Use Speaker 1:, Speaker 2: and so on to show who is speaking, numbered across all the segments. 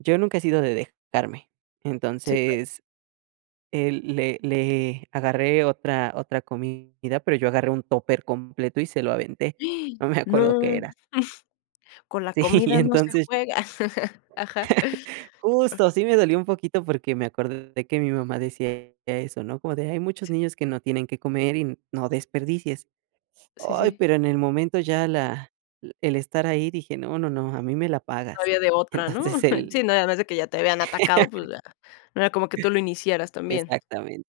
Speaker 1: Yo nunca he sido de dejarme.
Speaker 2: Sí, claro.
Speaker 1: Entonces. El le le agarré otra otra comida, pero yo agarré un tupper completo y se lo aventé. No me
Speaker 2: No.
Speaker 1: acuerdo qué era.
Speaker 2: Con la
Speaker 1: Sí, y
Speaker 2: comida, no se
Speaker 1: entonces
Speaker 2: juega. Ajá.
Speaker 1: Justo, sí me dolió un poquito porque me acordé que mi mamá decía eso, ¿no? Como de: "Hay muchos
Speaker 2: Sí.
Speaker 1: niños que no tienen qué comer y no desperdicies".
Speaker 2: Sí,
Speaker 1: Ay,
Speaker 2: sí.
Speaker 1: pero en el momento ya la el estar ahí dije: "No, no, no, a mí me la
Speaker 2: No
Speaker 1: pagas".
Speaker 2: había de otra, ¿no?
Speaker 1: Entonces
Speaker 2: Sí,
Speaker 1: el
Speaker 2: no, además de que ya te habían atacado, pues ya, no era como que tú lo iniciaras también.
Speaker 1: Exactamente.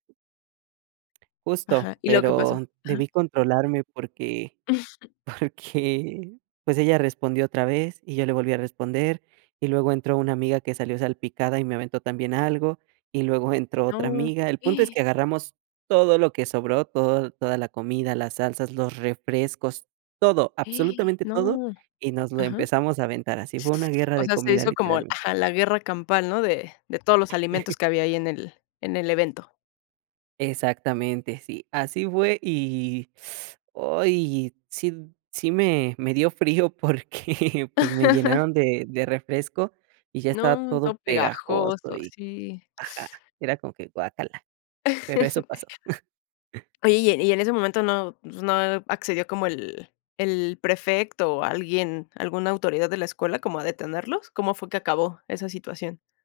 Speaker 1: Justo,
Speaker 2: Ajá, ¿y luego que
Speaker 1: pero
Speaker 2: pasa? Ajá.
Speaker 1: debí controlarme porque porque, pues, ella respondió otra vez y yo le volví a responder y luego entró una amiga que salió salpicada y me aventó también algo y luego entró otra
Speaker 2: No.
Speaker 1: amiga. El punto es que agarramos todo lo que sobró, todo, toda la comida, las salsas, los refrescos, todo, absolutamente todo
Speaker 2: No.
Speaker 1: y nos lo
Speaker 2: Ajá.
Speaker 1: empezamos a aventar. Así, fue una guerra
Speaker 2: O
Speaker 1: de
Speaker 2: sea, se
Speaker 1: comida
Speaker 2: hizo como el
Speaker 1: literalmente.
Speaker 2: ajá, la guerra campal, ¿no? De de todos los alimentos que había ahí en el en el evento.
Speaker 1: Exactamente, sí, así fue y Ay, y sí sí me me dio frío porque pues, me llenaron de de refresco y ya estaba
Speaker 2: No,
Speaker 1: todo
Speaker 2: todo
Speaker 1: pegajoso
Speaker 2: pegajoso,
Speaker 1: y
Speaker 2: así.
Speaker 1: ajá, era como que guácala. Pero eso pasó.
Speaker 2: Oye, y en y en ese momento no, pues, ¿no accedió como el el prefecto o alguien, alguna autoridad de la escuela como a detenerlos? ¿Cómo fue que acabó esa situación?